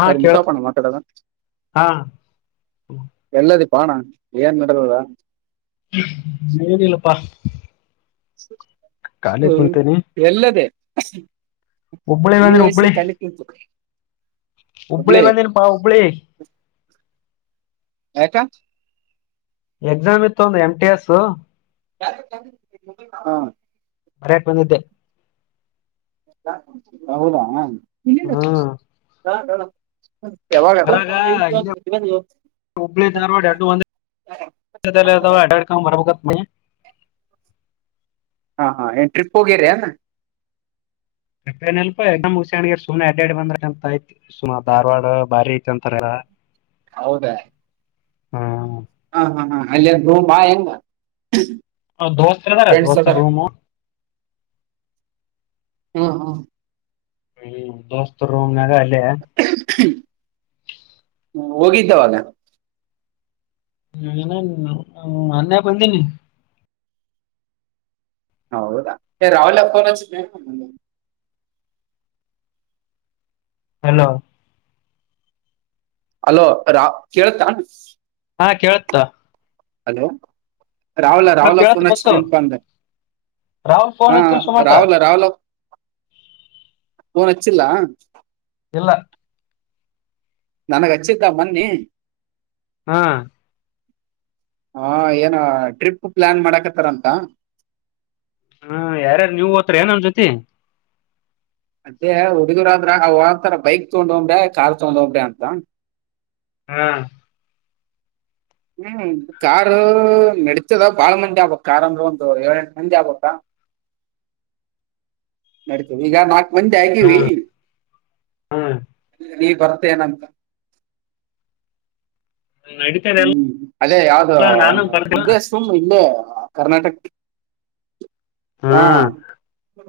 ಹಾ ಯಾರ್ ಕೇಳ್ತ ಮುತ್ತಪ್ಪನ ಮಾತಾಡದೊ. ಹಾ ಎಲ್ಲದಿ ಬಾ ಅಣ್ಣ ಏನ್ ನೆಡ್ದದ. ಮುಗಿದಿಲ್ಲಪ್ಪಾ. ಹ್ಮ ಕುಂತೇನಿ ಎಲ್ಲದೆೇ ಹುಬ್ಬಳಿ ಈ ಬಂದಿನ ಹುಬ್ಬಳಿ ವಯ್ಸಸಿಗೆ ಇ [unintelligible] ಹುಬ್ಬಳಿ ಬಂದಿನಪ್ಪ ಹುಬ್ಳಿ. ಯಾಕ ಎಕ್ಸಾಮ್ ಇತ್ತು ಒಂದ್ ಎಂ ಟಿ ಎಸ್. ಹಾ ಬರಿಯಕ್ ಬಂದಿದ್ದೆ. ಹೌದಾ ಹ್ಮ್ ಯಾವಾಗ [unintelligible] ಹುಬ್ಳಿ ಧಾರ್ವಾಡ್ ಎರಡು ಒಂದೇ ಅಡ್ಡಾಡ್ಕೊಂಡ್ ಬರ್ಬೇಕು [unintelligible] ಹಾ ಹಾ ಏನ್ ಟ್ರಿಪ್ ಹೋಗಿರೇನ. ಹಂಗೇನಿಲ್ಪ ಎಕ್ಸಾಮ್ ಮುಗುಸ್ಕೊಂಡ್ ಅಂಗೆ ಸುಮ್ಮನೆ ಅಡ್ಡಾಡಿ ಬಂದ್ರೆ ಅಂತ ಆಯ್ತು. ಸುಮ ಧಾರವಾಡ ಬಾರಿ ಐತಿ ಅಂತಾರೆಲ್ಲ. ಹೌದ ಹ್ಮ ಹಾ ಹಾ ಹಾ ಅಲ್ಲಿಂದೂ ಬಾ ಹೆಂಗ. ದೋಸ್ತ ಇದಾರ ಫ್ರೆಂಡ್ಸ್ ದೋಸ್ತರ್ ಅದಾರ ರೂಮು. ಹ್ಮ ಹಾ ಹ್ಮ್ ದೋಸ್ತ್ ರೂಮ್ನಾಗ ಅಲ್ಲೇ. [inaudible] ಹೋಗಿದ್ದಾ ಅವನು [unintelligible] ಅನ್ಯ ಬಂದೀನಿ ಹೌದಾ ರಾಹುಲ [unintelligible] ಹಲ್ಲೋ ಹಲೋ ರಾ ಕೇಳತಾ ಹಾ ಕೇಳುತ್ ಹಲೋ ರಾಹುಲ ರಾಹುಲ್ ಗೆ ಕೇಳತ್ತ ಫೋನ್ ಹಚ್ಚ ಬಸ್ಸು ದೆಅನಪ್ ಅಂದೆ ರಾಹುಲ್ ಫೋನ್ ಹೂ ಹಚ್ಚಿಲ್ ಸುಮಂತ ರಾಹುಲ್ ರಾಹುಲ್ ಫೋನ್ ಹಚ್ಚಿಲ್ಲಾ ಇಲ್ಲಾ ನನಗ ಹಚ್ಚಿದ್ದ ಮೋನ್ನಿ ಹಾ ಹಾ ಏನ ಟ್ರಿಪ್ ಪ್ಲಾನ್ ಮಾಡಾಕತ್ತಾರಂತಾ ಹುಂ ಯಾರಯಾರ ನೀವು ಹೋತಿರಿ ಏನ್ ಅವನ ಜೊತಿ ಅದೇ ಹುಡಗರ ಆದ್ರಂತರ ಬೈಕ್ ತಗೊಂಡ್ ಹೋಗಂಬೆ ಕಾರ್ ತೊಗೊಂಡ ಹೋಗ್ ಅಂತಾ ಹಾ ಹುಂ ಕಾರು ನಡತದ ಬಾಳ ಮಂದಿ ಆಗ್ಬಬೇಕ್ ಕಾರ್ ಅಂದ್ರ ಒಂದು ಏಳ ಎಂಟು ಮಂದಿ ಆಗಬೇಕಾ [unintelligible] ನಡತೇದ ಈಗ ನಾಕ್ ಮಂದಿ ಹಾ ಆಗಿವಿ ಹಾ ನೀ ಬರತೀಎನಂತ ನಡೀತದೆ ಹುಂ ಅದೇ ಯಾವ್ದ ಎಲ್ಲ ನಾನು ಬರ್ತೀನಿ ವಿದೇಶ [unintelligible] ಇಲ್ಲೇ ಕರ್ನಾಟಕ್ ಹಾ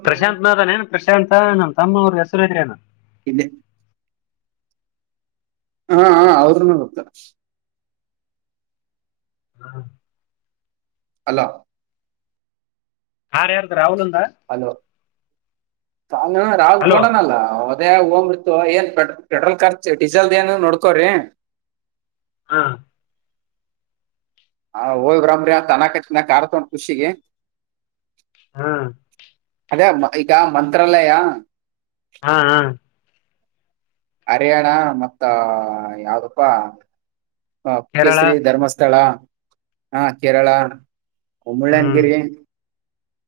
ಪ್ರಶಾಂತನು ಅದಾಎನ್ ಪ್ರಶಾಂತ ನಮ್ ತಮ್ಮ ಅವ್ರ ಹೆಸರು ಎನ ಇದೇ ಹಾ ಹಾ ಅವ್ರನ ಬರ್ತಾರ್ ಹಾ ಹಲೋ ಹಾ ಹೇಳ್ರಿ ಸರ್ ರಾಹುಲ ದಾ ಹಲೋ ರಾಹುಲ ಹಲೋ ತಗೊಂಡಾನಲ್ಲಾ ಅವತ್ತ ಅದೇ ಓಗೋನಂತ ಪೆಟ್ರೋಲ್ ಖರ್ಚ್ ಡೀಸೆಲ್ ಏನ್ ಅದ ನೋಡ್ಕೋರಿ ಹ ಹ ಹೋಗಿ ಬರೋಬ್ರಿ ಅಂತ ಅನಾಕತ್ತನರಿ ಕಾರ ತಗೊಂಡ ಖುಷಿಗೆ ಹುಂ ಅದೇ ಈಗ ಮಂತ್ರಾಲಯಾ ಹಾ ಹಾ ಹರಿ ಅಣ್ಣಾ ಮತ್ತ ಯಾವ್ದಪ್ಪಾ ಹ ಕೇರಳ ಕೇಸರಿ ಧರ್ಮಸ್ಥಳಾ ಹಾ ಕೇರಳಾ ಮುಳ್ಳಯ್ಯನಗಿರಿ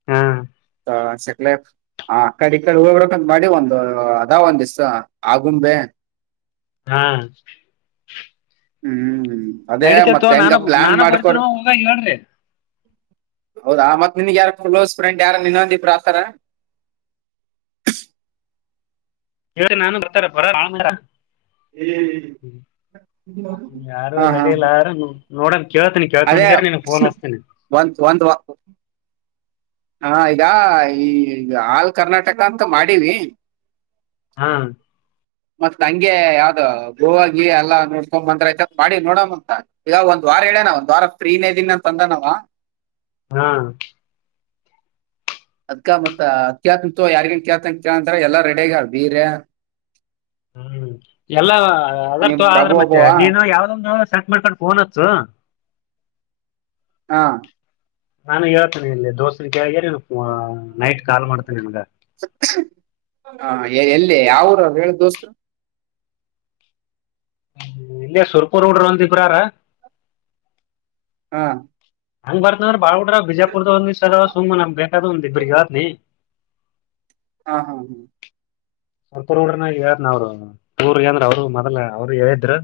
ಹುಂ [unintelligible] ಹ ಕಡೆ ಈಡೆ ಹೋಗಿಬರಬೇಕಂತ ಮಾಡಿವಿ ಒಂದು ಅದಾವ ಒಂದ್ ಇಸ್ ಆಗುಂಬೆ ಹಾ ಹು ಅದೇ ನಡೀತೈತೋ ಮತ್ತೆ ಹೆಂಗ ನಾನು ಪ್ಲಾನ್ ನಾನು ಬರ್ತೀನೋ ಮಾಡ್ಕೊಂಡ್ರೆ ಹೋಗ ಹೇಳ್ರಿ ಹೌದಾ ಮತ್ ನಿನ್ಗ್ ಯಾರ ಕ್ಲೋಸ್ ಫ್ರೆಂಡ್ ಯಾರ ಇನ್ನೊಂದ ಇಬ್ಬರು ಆಗತಾರಾ ನಾನು [unintelligible] ಹ ಯಾರು ಹಾ ಹಾ ರೆಡಿ ಇಲ್ಲ ಯಾರು ನೋಡಣಂ ಕೇಳ್ತೀನಿ ಕೇಳಕೋಂಡ ಜರಾ ನಾನು ಫೋನ ಹಸ್ತಿನಿ ಒಂದು ಒಂದು ವ ಹಾ ಈಗ ಈ ಆಲ್ ಕರ್ನಾಟಕ ಅಂತ ಮಾಡೀವಿ ಹಾ ಮತ್ತ್ ನಂಗೆ ಯಾವ್ದ ಗೋವ ಗೀ ಎಲ್ಲಾ ನೋಡ್ಕೊಂಡ್ ಬಂದ್ರ ಆಯ್ತ ಅಂತ ಮಾಡಿ ನೋಡಂಮ್ ಅಂತ ಈಗ ಒಂದ್ ವಾರ ಹೇಳೇನಾ ಒಂದ್ ವಾರ ಫ್ರೀನೇ ಇದೀನಿ ಅಂತ ಬಂದನ ಅವ ಹಾ ಅದ್ಕ ಮತ್ತ ಅತ್ಯತ ಯಾರಿಗ ಅಂತ್ಯತಅಂತಾರ ಎಲ್ಲಾ ರೆಡಿ ಆಗ ಬೀರೆ ಹ್ಮ್ ಎಲ್ಲ ಅದರ ನಿಮ್ ತು ಪ್ರಭು ಆದ್ರೆ ಮತ್ತೆ ಒಬ್ಬವ ನೀನು ಯಾವ್ದೊಂದು ಸೆಟ್ ಮಾಡ್ಕೊಂಡು ಬೋನಸ್ ಹಾ ನಾನು ಹೇಳ್ತೇನೆ ಇಲ್ಲಿ ದೋಸೆ ಕಗ್ಯನು [inaudible] ನೈಟ್ ಕಾಲ್ ಮಾಡ್ತೇನೆಿ ನನ್ಗ ಅ ಎಲ್ಲಿ ಯಾವ ಊರು ಹೇಳ ದೋಸ್ರು ಇಲ್ಲೇ ಸುರ್ಪುರ್ ಹುಡ್ರು ಒಂದಇಬ್ರಅವ್ರ ಹಾ ಹಂಗ್ ಬರ್ತಂದ್ರ ಬಾಳ ಬಿಡ್ರ ಬಿಜಾಪುದ ಒಂದ್ಸ ಸುಮನಾ ಬೇಕಾದ ಒಂದ್ ಇಬ್ರಿಗೆ ಏಳತೀನಿ ಹಾ ಹಾ ಹಾ... ಸ್ವಲ್ಪ ಹೋಡನ ಹೇಳನ ಅವ್ರು ಊರು ಅವ್ರು ಮೊದಲ ಅವ್ರು ಹೇಳಿದ್ರರು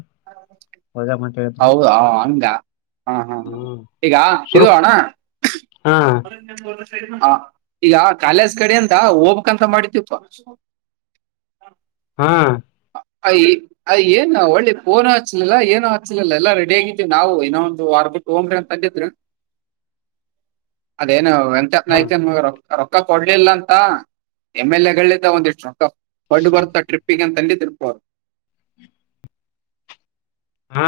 ಹೌದಾ ಹಂಗ ಹಾ ಹಾ ಹಾ ಹ್ಮ್ ಈಗ ಸುರು ಇದು ಅಣ್ಣ ಹಾ ಹ ಈಗ ಕಾಲೇಜ್ ಕಡೆ ಅಂತ ಹೋಗ್ಕ್ಂತ ಮಾಡತಿಪ್ಪಾ ಹಾ ಹಾ [inaudible] ಅ ಏನ್ ಒಳ್ಳೆ ಫೋನು ಹಚ್ಚಿಲ್ಲ ಏನು ಹಚ್ಚಿಲಿಲ್ಲ ಎಲ್ಲಾ ರೆಡಿ ಆಗಿದೇವಿ ನಾವು ಇನ್ನೊ ಒಂದು ವರ್ಬಟ್ಟ ್ರ ಅಂತ ಅಂತಿದರು ಅದೇನು ಹಾ ಎಂತಪ್ಪನಐ್ತನ್ ಮಗರು [unintelligible] ರೊಕ್ಕ ಕೊಡ್ಲಿಲ್ಲ ಅಂತ ಎಮ್ ಎಲ್ ಎ ಗಳ ಒಂದಿಷ್ಟು ರೊಕ್ಕ ಫಡ್ ಬರ್ತ ಟ್ರಿಪ್ಪಿಗೆ ಅಂತಂದಿದ್ದ ತಿರ್ಪ ಹಾ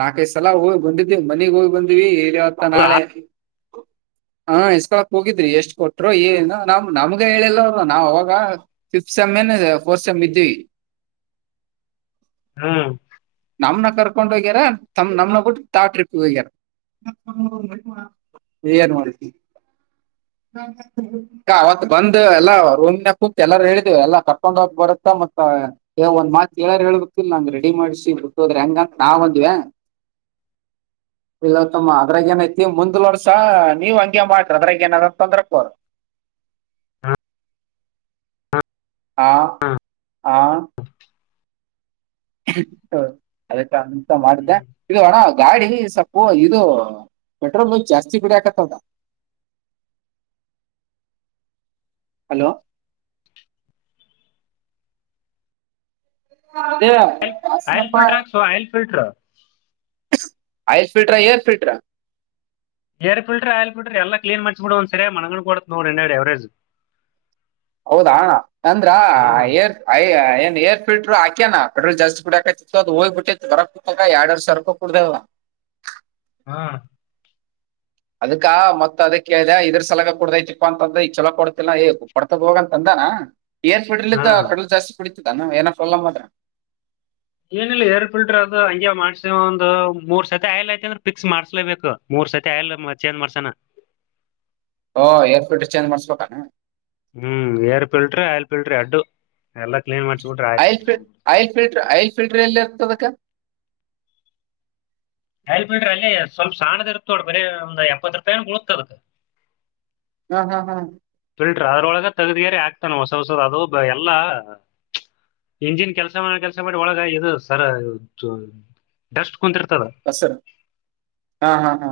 ನಾಲ್ಕೈ ಸಲ ಹೋಗಿ ಬಂದಿದ್ವಿ ಮನಿಗ್ ಹೋಗಿ ಬಂದ್ವಿ ಇವತ್ತ ಹೌದಾ ನಾಳೆ ಹಾ ಇಸ್ಕೊಳಕ್ ಹೋಗಿದ್ರಿ ಎಷ್ಟ್ ಕೊಟ್ರು ಏನು ನಾವ್ ನಮ್ಗ ಹೇಳಿಲ್ಲ ನಾವ್ ಅವಾಗ ಪಿಫ್ತ್ ಸೆಮ್ ಏನ್ ಫೋರ್ತ್ ಸೆಮ್ ಇದ್ವಿ [unintelligible] ಹ್ಮ ನಮ್ನ ಕರ್ಕೊಂಡ್ ಹೋಗ್ಯಾರ ತಮ ನಮ್ನ ಬಿಟ್ಟ ತಾ ಟ್ರಿಪ್ ಹೋಗ್ಯಾರ ಏ ಏನ್ ಮಾಡ್ತ [unintelligible] ಹ್ಮ ಹ್ಮ [inaudible] ಅವತ್ ಬಂದ ಎಲ್ಲಾ ರೂಮ್ನ ಕುಂತ್ ಎಲ್ಲಾರು ಹೇಳಿದೇವಿ ಎಲ್ಲ ಕಕೊಂಡ್ ಬರುತ್ತ ಮತ್ತ ಒಂದ್ ಮಾತ್ ಹೇಳೇಳಾರ ಹೇಲ್ ಬೇಕು ಇಲ್ ನಂಗ್ ರೆಡಿ ಮಾಡ್ಸಿ ಬಿಟ್ಟೋದ್ರೆ ಹೆಂಗಂತ ನಾವ್ ಅಂದ್ವಿ ಇಲ್ಲತ್ತಮ್ಮ ಅದ್ರಾಗ ಏನ ಐತಿ ಮುಂದ್ ವರ್ಷ ನೀವ್ ಹಂಗೆ ಮಾಡ್ರಿ ಅದ್ರಾಗ ಏನಾದಾರ ಚಂದ್ರಪೂರ್ [unintelligible] ಆ ಆ ಹಾ [inaudible] ಹ ಅದಕ ಮಾಡಿದ್ದೆ ಹ್ಮ್ ಇದು ಅಣ್ಣ ಗಾಡಿ ಸಪ್ಪು ಇದು ಪೆಟ್ರೋಲ್ ಬೆಲ್ ಜಾಸ್ತಿ ಬಿಡ ಆಕತ್ತದ ಹಲೋ ಹ ಬೇ [inaudible] ಅಯ್ಲ್ ಆಯಲ್ ಫಿಲ್ಟರ್ ಆಕ್ಸೋ oil filter ice filter air filter. Air filter oil filter ಎಲ್ಲ ಕ್ಲೀನ್ ಮಾಡಿಸಬಿಡ್ ಒಂದ ಸರಿ ಮಣಂಗ್ ಕೊಡ ನೋಡ ಹಿಂದಗಡೆ ಎವರೆಜ್. ಹೌದಾ ತಂದ್ರಾ. ಅಯ್ಯ ಏನ್ ಏರ ಫಿಲ್ಟರ್ ಹಾಕ್ಯನಾ ಪೆಟ್ರೋಲ್ ಜಾಸ್ತಿ ಕುಡಕತಿತ್ತು ಅದು ಹೋಗ್ಬ ಬಿಟ್ಟಿತ ಬರಕಟ್ಟತಾಗ ಎರಡ್ ಸಾವಿರ ರಕ ಕುಡ್ದೆದ. ಹಾ. ಅದಕ್ಕಾ ಮತ್ ಅದಕ್ಕೆ ಕೇಳ್ದ ಇದ್ರ ಸಲಗ ಕುಡ್ದೈತಿಪ್ಪ ಅಂತ ಅಂದ ಈಗ ಚಲೋ ಕೊಡ್ತಿಲ್ಲ ಏ ಕೋಡ್ತದ ಹೋಗ ಅಂತ ಅಂದಾನ. ಏರ ಫಿಲ್ಟರನಿಂದ ಪೆಟ್ರೋಲ ಜಾಸ್ತಿ ಕುಡಿತದ ಏನ ಏನ ಪ್ರಾಂಬ್ಲಮ ಆದ್ರ. ಏನಿಲ್ಲ ಏರ್ ಫಿಲ್ಟರ್ ಅದು ಹಂಗೆ ಮಾಡ್ಸ ಒಂದು ಮೂರ್ ಸತಿ ಆಯ್ಲ ಆಯತ ಅಂದ್ರೆ ಪಿಕ್ಸ್ ಮಾಡಸ್ಲೆಬೇಕು. ಮೂರ್ ಸತಿ ಆಅಲ್ ಮತ್ ಚೇಂಜ್ ಮಾಡ್ಸೋಣ. ಹ ಏರ್ ಫೀಲ್ಟರ್ ಚೇಂಜ್ ಮಾಡ್ಸ್ಬೇಕೆನ. ಹ್ಮ್ ಏರ್ ಪಿಲ್ಟ್ರ ಆಲ್ಫ ಫಿಲ್ಟ್ರಿ ಅಡ್ಡು ಎಲ್ಲ ಕ್ಲೀನ್ ಮಾಡ್ಸಿ ಬಿಟ್ರ ಆಯ್ತ. ಆಯಲ್ ಫಿಲ್ಟರ್ ಆಐಲ್ ಫಿಲ್ಟರ್ ಎಲ್ಲಿ ಇರ್ತದ ಅದಕ್ಕ. ಅಯಿಲ್ ಫೀಲ್ಟರ್ ಅಲ್ಲಿ ಸ್ವಲ್ಪ ಸಣ್ಣದ ಇರತ್ತ ನೋಡ ಬರೀ ಒಂದ ಎಪ್ಪತ್ ರೂಪಾಯಿ ಉಳುತದಕ್. ಹಾ ಹಾ ಹಾ. ಫಿಲ್ಟರ್ ಅದ್ರೊಳಗೆ ತೆಗ್ದಗರಿ ಹಾಕ್ತಾನ ಹೊಸ ಹೊಸದ್ ಅದು ಎಲ್ಲ. ಇಂಜಿನ್ ಕೆಲಸ ಮಾಡ ಕೆಲ್ಸ ಮಾಡಿ ಒಳಗ ಇ ಸರ್ ಡಸ್ಟ್ ಕುಂತಿರ್ತದ. ಹಸರು ಹಾ ಹಾ ಹಾ.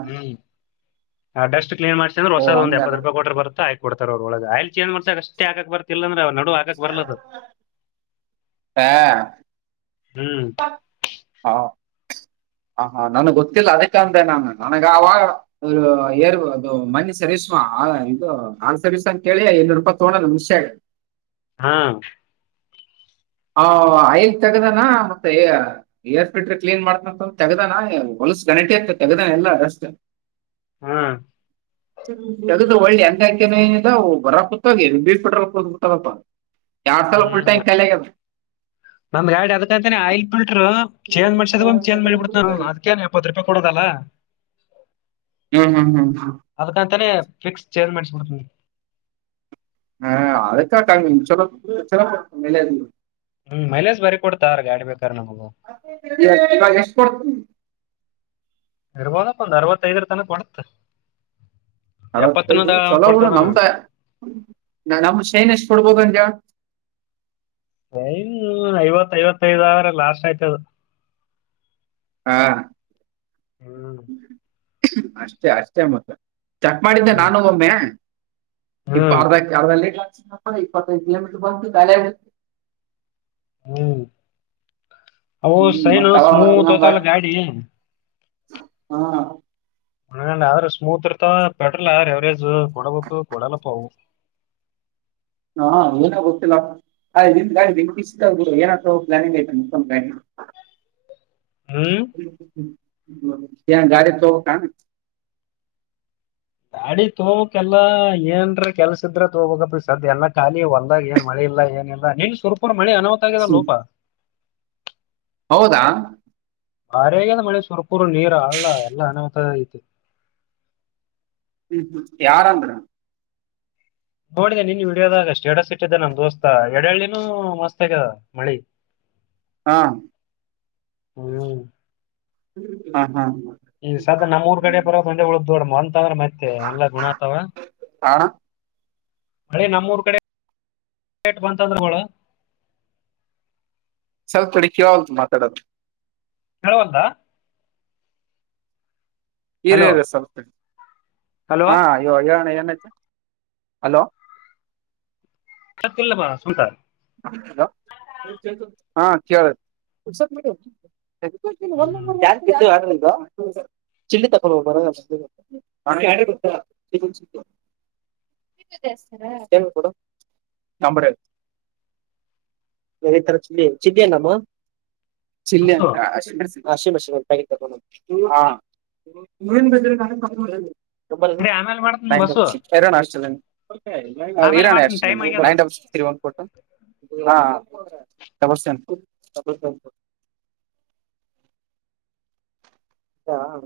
ಆ ಡಸ್ಟ್ ಕ್ಲಿನ್ ಮಾಡ್ಸ್ರ ಓ ಹೊಸದ ಹಂಗಾದ ಎಪ್ಪತ್ತು ರೂಪಾಯ ಕೊಟ್ರ ಬರುತ ಆಯಿಲ್. ಕೊಡ್ತಾರ ಅವ್ರ ಒಳಗಯ ಆಯಿಲ್ ಚೆಂಜ್ ಬಡಸಕ್ಕೆ ಆಷ್ಟ ಆಕಕ್ ಬರ್ತಿಲ್ಲ ಅ್ರ ಅವ ನಡ. ಹಾ. ಹ್ಮ್. ಹಾ ಹ ಹಾ ನನ್ಗ್ ಗೊತ್ತಿಲ್ಲ ಅದಕ್ಕ ಅಂದೆ ನಾನು ನನಗಾವಾಗ. ಅರು ಯಏರ್ ಅದು ಮನೆ ಸರಿಸ್ವಾ ಇದು ಆರು ಸರ್ವಿಸ ಅಂತ ಕೇಳಿ ಇನ್ನೂ ರೂಪಾಯಿ ತಗೊಂಡಣ ಮುಷ್ಯ. ಹಾ. ಆ ಐದ ತೆಗದಾನ ಮತ್ತೆ. ಏರ್ ಫಿಟ್ರರ್ ಕ್ಲೀನ್ ಮಾಡ್ತನ ತೆಗ್ದಾನ ಹೊಲ್ಸ ಗಂಟೆ ಇ ತೆಗ್ದಾನ ಎಲ್ಲ ಅಷ್ಟಟ್. ಹ್ಮ. [inaudible] ತಗದ ಒಳ್ಳೆ ಹೆಂಗ ಹಾಕ್ಯಾನ್ ಏನ್ ಇಲ್ಲ ಬರ ಕೂತ್ಗ ಬೀ ಪಟ್ರ ಕೂತ್ತದಪ್ಪ. ಎರಡ ಸಲ ಫುಲ್ ಟ್ಯಾಂಕ್ ಖಾಲಿ ಆಗೆದ. ನನ್ನ ಗಾಡಿ ಅದ್ಕ ಅಂತೆನಿ ಆಯಲ್ ಫಿಲ್ಟರ್ ಹ್ಮ್ ಚೇಂಜ್ ಮಾಡಸ ಚೇಂಜ್ ಮಾಡಿ ಬಿಡ್ತಾರ್ ಅವ್ರು ಅದಕೆ. ಇಪ್ಪತ್ತು ರೂಪಾಯಿ ಕೊಡೋದಲ್ಲಾ. ಹ್ಮ್ ಹ್ಮ್ ಹ್ಮ್ ಹ್ಮ್. ಅದಕ್ಕಂತನೆ ಫಿಕ್ಸ್ ಚೈನ್ ಮಾಡಿಸಿ ಬಿಡ್ತೀನಿ. ಹ ಅದಕ್ಕ. [unintelligible] ಹ್ಮ್ ಮೈಲೇಜ್ ಬಾರಿ ಕೊಡ್ತಾರ ಗಾಡಿ ಬೇಕಾರೆ ನಮಗ. ಇವಾಗ ಎಷ್ಟ ಕೊಡ್ತ. ಇರ್ಬೋದ ಅಪ್ಪ ಒಂದು ಅರ್ವತ್ತೈಐದರ ತನಕ ಕೊಡುತ್ತೆ. ಅರವತ್ತೈದು ಎಪ್ಪತ್ತನ ಚಲೋ ಬಿಡು ಕೊಡ್ತದ ನಮ್ ನನಗೆ ನಮ್ದ ಸೈನ್ ಎಷ್ಟ ಕೊಡ್ಬೋದಂದ. ಶೈನ್ ಐವತ್ ಐವತ್ತೈದಾವ್ರ ಲಾಸ್ಟ್ ಆಯ್ತದ. ಹಾ ಹ್ಮ್ ಅಷ್ಟೇ ಅಷ್ಟೇ ಮತ್ತ. ಚಕ್ ಮಾಡಿದ್ದೆ ಹ್ಮ್ ನಾನು ಒಮ್ಮೆ ಇಪ್ಪ ಹ್ಮ್ ಅರ್ಧ. ಅರ್ದ ಲೀಟರ್ ಹಾಕಿಸಿ ಇಪ್ಪತ್ತೈದು ಕಿಲೋಮೀಟರ್ ಬಂತು ಖಾಲಿ ಆಗಿ. ಹ್ಮ್ ಅವು ಹ್ಮ್ ಸೈನ್ ಮತ್ತೆ ಅವಾಗ ಮತ್ತೆ ಸ್ಮೂತ್ ಇನ್ನೊಂದ್ ಹೊತಲ್ಲ ಬಾಟ್ ಗಾಡಿ. ಹಾ. ಆದ್ರೂ ಸ್ಮೂತ್ ಇರ್ತವ ಪೆಟ್ರೋಲ್ ಯಾರವರೇಜ್ ಕೊಡಬೇಕು ಕೊಡಲ್ಲಪ್ಪವು.. ಹಾ ಏನ ಗೊತ್ತಿಲ್ಲಪ್... ಗಾಡಿ ನಿನ್ ಇ ಏನ್ ಪ್ಲಾನಿಂಗ್ ಐತ್. ಹ್ಮ್ ಗಾಡಿ ತೋಗ ಬೇಕ. ಗಾಡಿ ತೋಗಕ್ಕೆಲ್ಲಾ ಏನ್ರ ಕೆಲ್ಸ ಇದ್ರ ತಗಬೇಕಪ್ಪ ಸದ ಎಲ್ಲ ಖಾಲಿ ಒಂದಾಗ ಏನ್ ಮಳೆ ಇಲ್ಲ ಏನ ಇಲ್ಲ.. ನಿನ್ ಸ್ವಪೂರ ಮಳಿ ಅನಾಹತ ಆಗದಲ್ಲ ಲೋಪ. ಹೌದಾ. ಬಾರಿ ಆಗದ್ ಮಳೆ ಸುರ್ಕುರು ನೀರ್ ಅಲ್ಲಾ ಎಲ್ಲ ಅನಾವುತ ಐತಿ. ಹ್ಮ್ ಹ್ಮ್ ಯಾರ ಅಂದ್ರ. ನೋಡಿದೆ ನೀನ್ ವಿಡಿಯೋದಾಗ ಸೇಟಸ್ ಇಟ್ಟಿದ್ದೆ ನಮ್ಮ ದೋಸ್ತ ಎಡಳ್ಳಿನೂ ಮಸ್ತ್ ಆಗಿದೆ ಮಳಿ. ಹಾ....... ಹ್ಮ್ ಹಾ ಹಾ ಹ. ಈ ಸದ ನಮ್ಊರ್ ಕಡೆ ಬರೋ ಒಂದೆಳದ ದೊಡ ಅಂತಂದ್ರೆತ್ತ. ತ್ತ ಅಲ್ಲ ಗುಣಾ ಅವಾ. ಅಣ್ಣ ಮಳೆ ನಮ್ಮೂರ್ ಕಡೆಟ್ ಬಂತಂದ್ರ ಮಳ. ಸ್ವಲ್ಪ ತಡಿ ಕೆಲವಳೂದು ಮಾತಾಡೋದು. ಕೆಲವಲದಾ. ಇರು ಹಲೋ ಇರು ಸ್ವಲ್ಪ್ ಹಲೋ ಹಾ ಹೇಳೋಣ ಏನೈತೆ..... ಹಲೋ. ಯಾಕೆ ಇಲ್ಲ [unintelligible] ಹ ಕೇಳು [unintelligible] [unintelligible] ಹ್ಮ್ ನಿಂದು ಚಿಲ್ಲಿ [unintelligible] [unintelligible] ಈ ತರ ಚಿಲಿ ಚಿಲ್ಲಿ ಅಲ್ಲಮ್ಮ ಚ. ಬಸ್ಸು [unintelligible] ಚಿಪ್ಸ್ ಒನ್ ಪ್ಯಾಕೆಟ್ ಹ. ತುಂಬ ಸರಿ ಆಮೇಲೆ ಮಾಡ್ತೀನಿ ಬಸ್ಸು [unintelligible] ಆಮೇಲೆ ಇರಾಣ ಅಸ್ ಇರಾಣಿ ಮಾಡ್ತೀನಿ ಟೈಮ್ ಅ ಆಗ್ಯದ ನೈನ್ ಡಬಲ್ ತ್ರಿಒನ್ ಪೊರ್. ಹಾ. [inaudible] ಹೌದಾ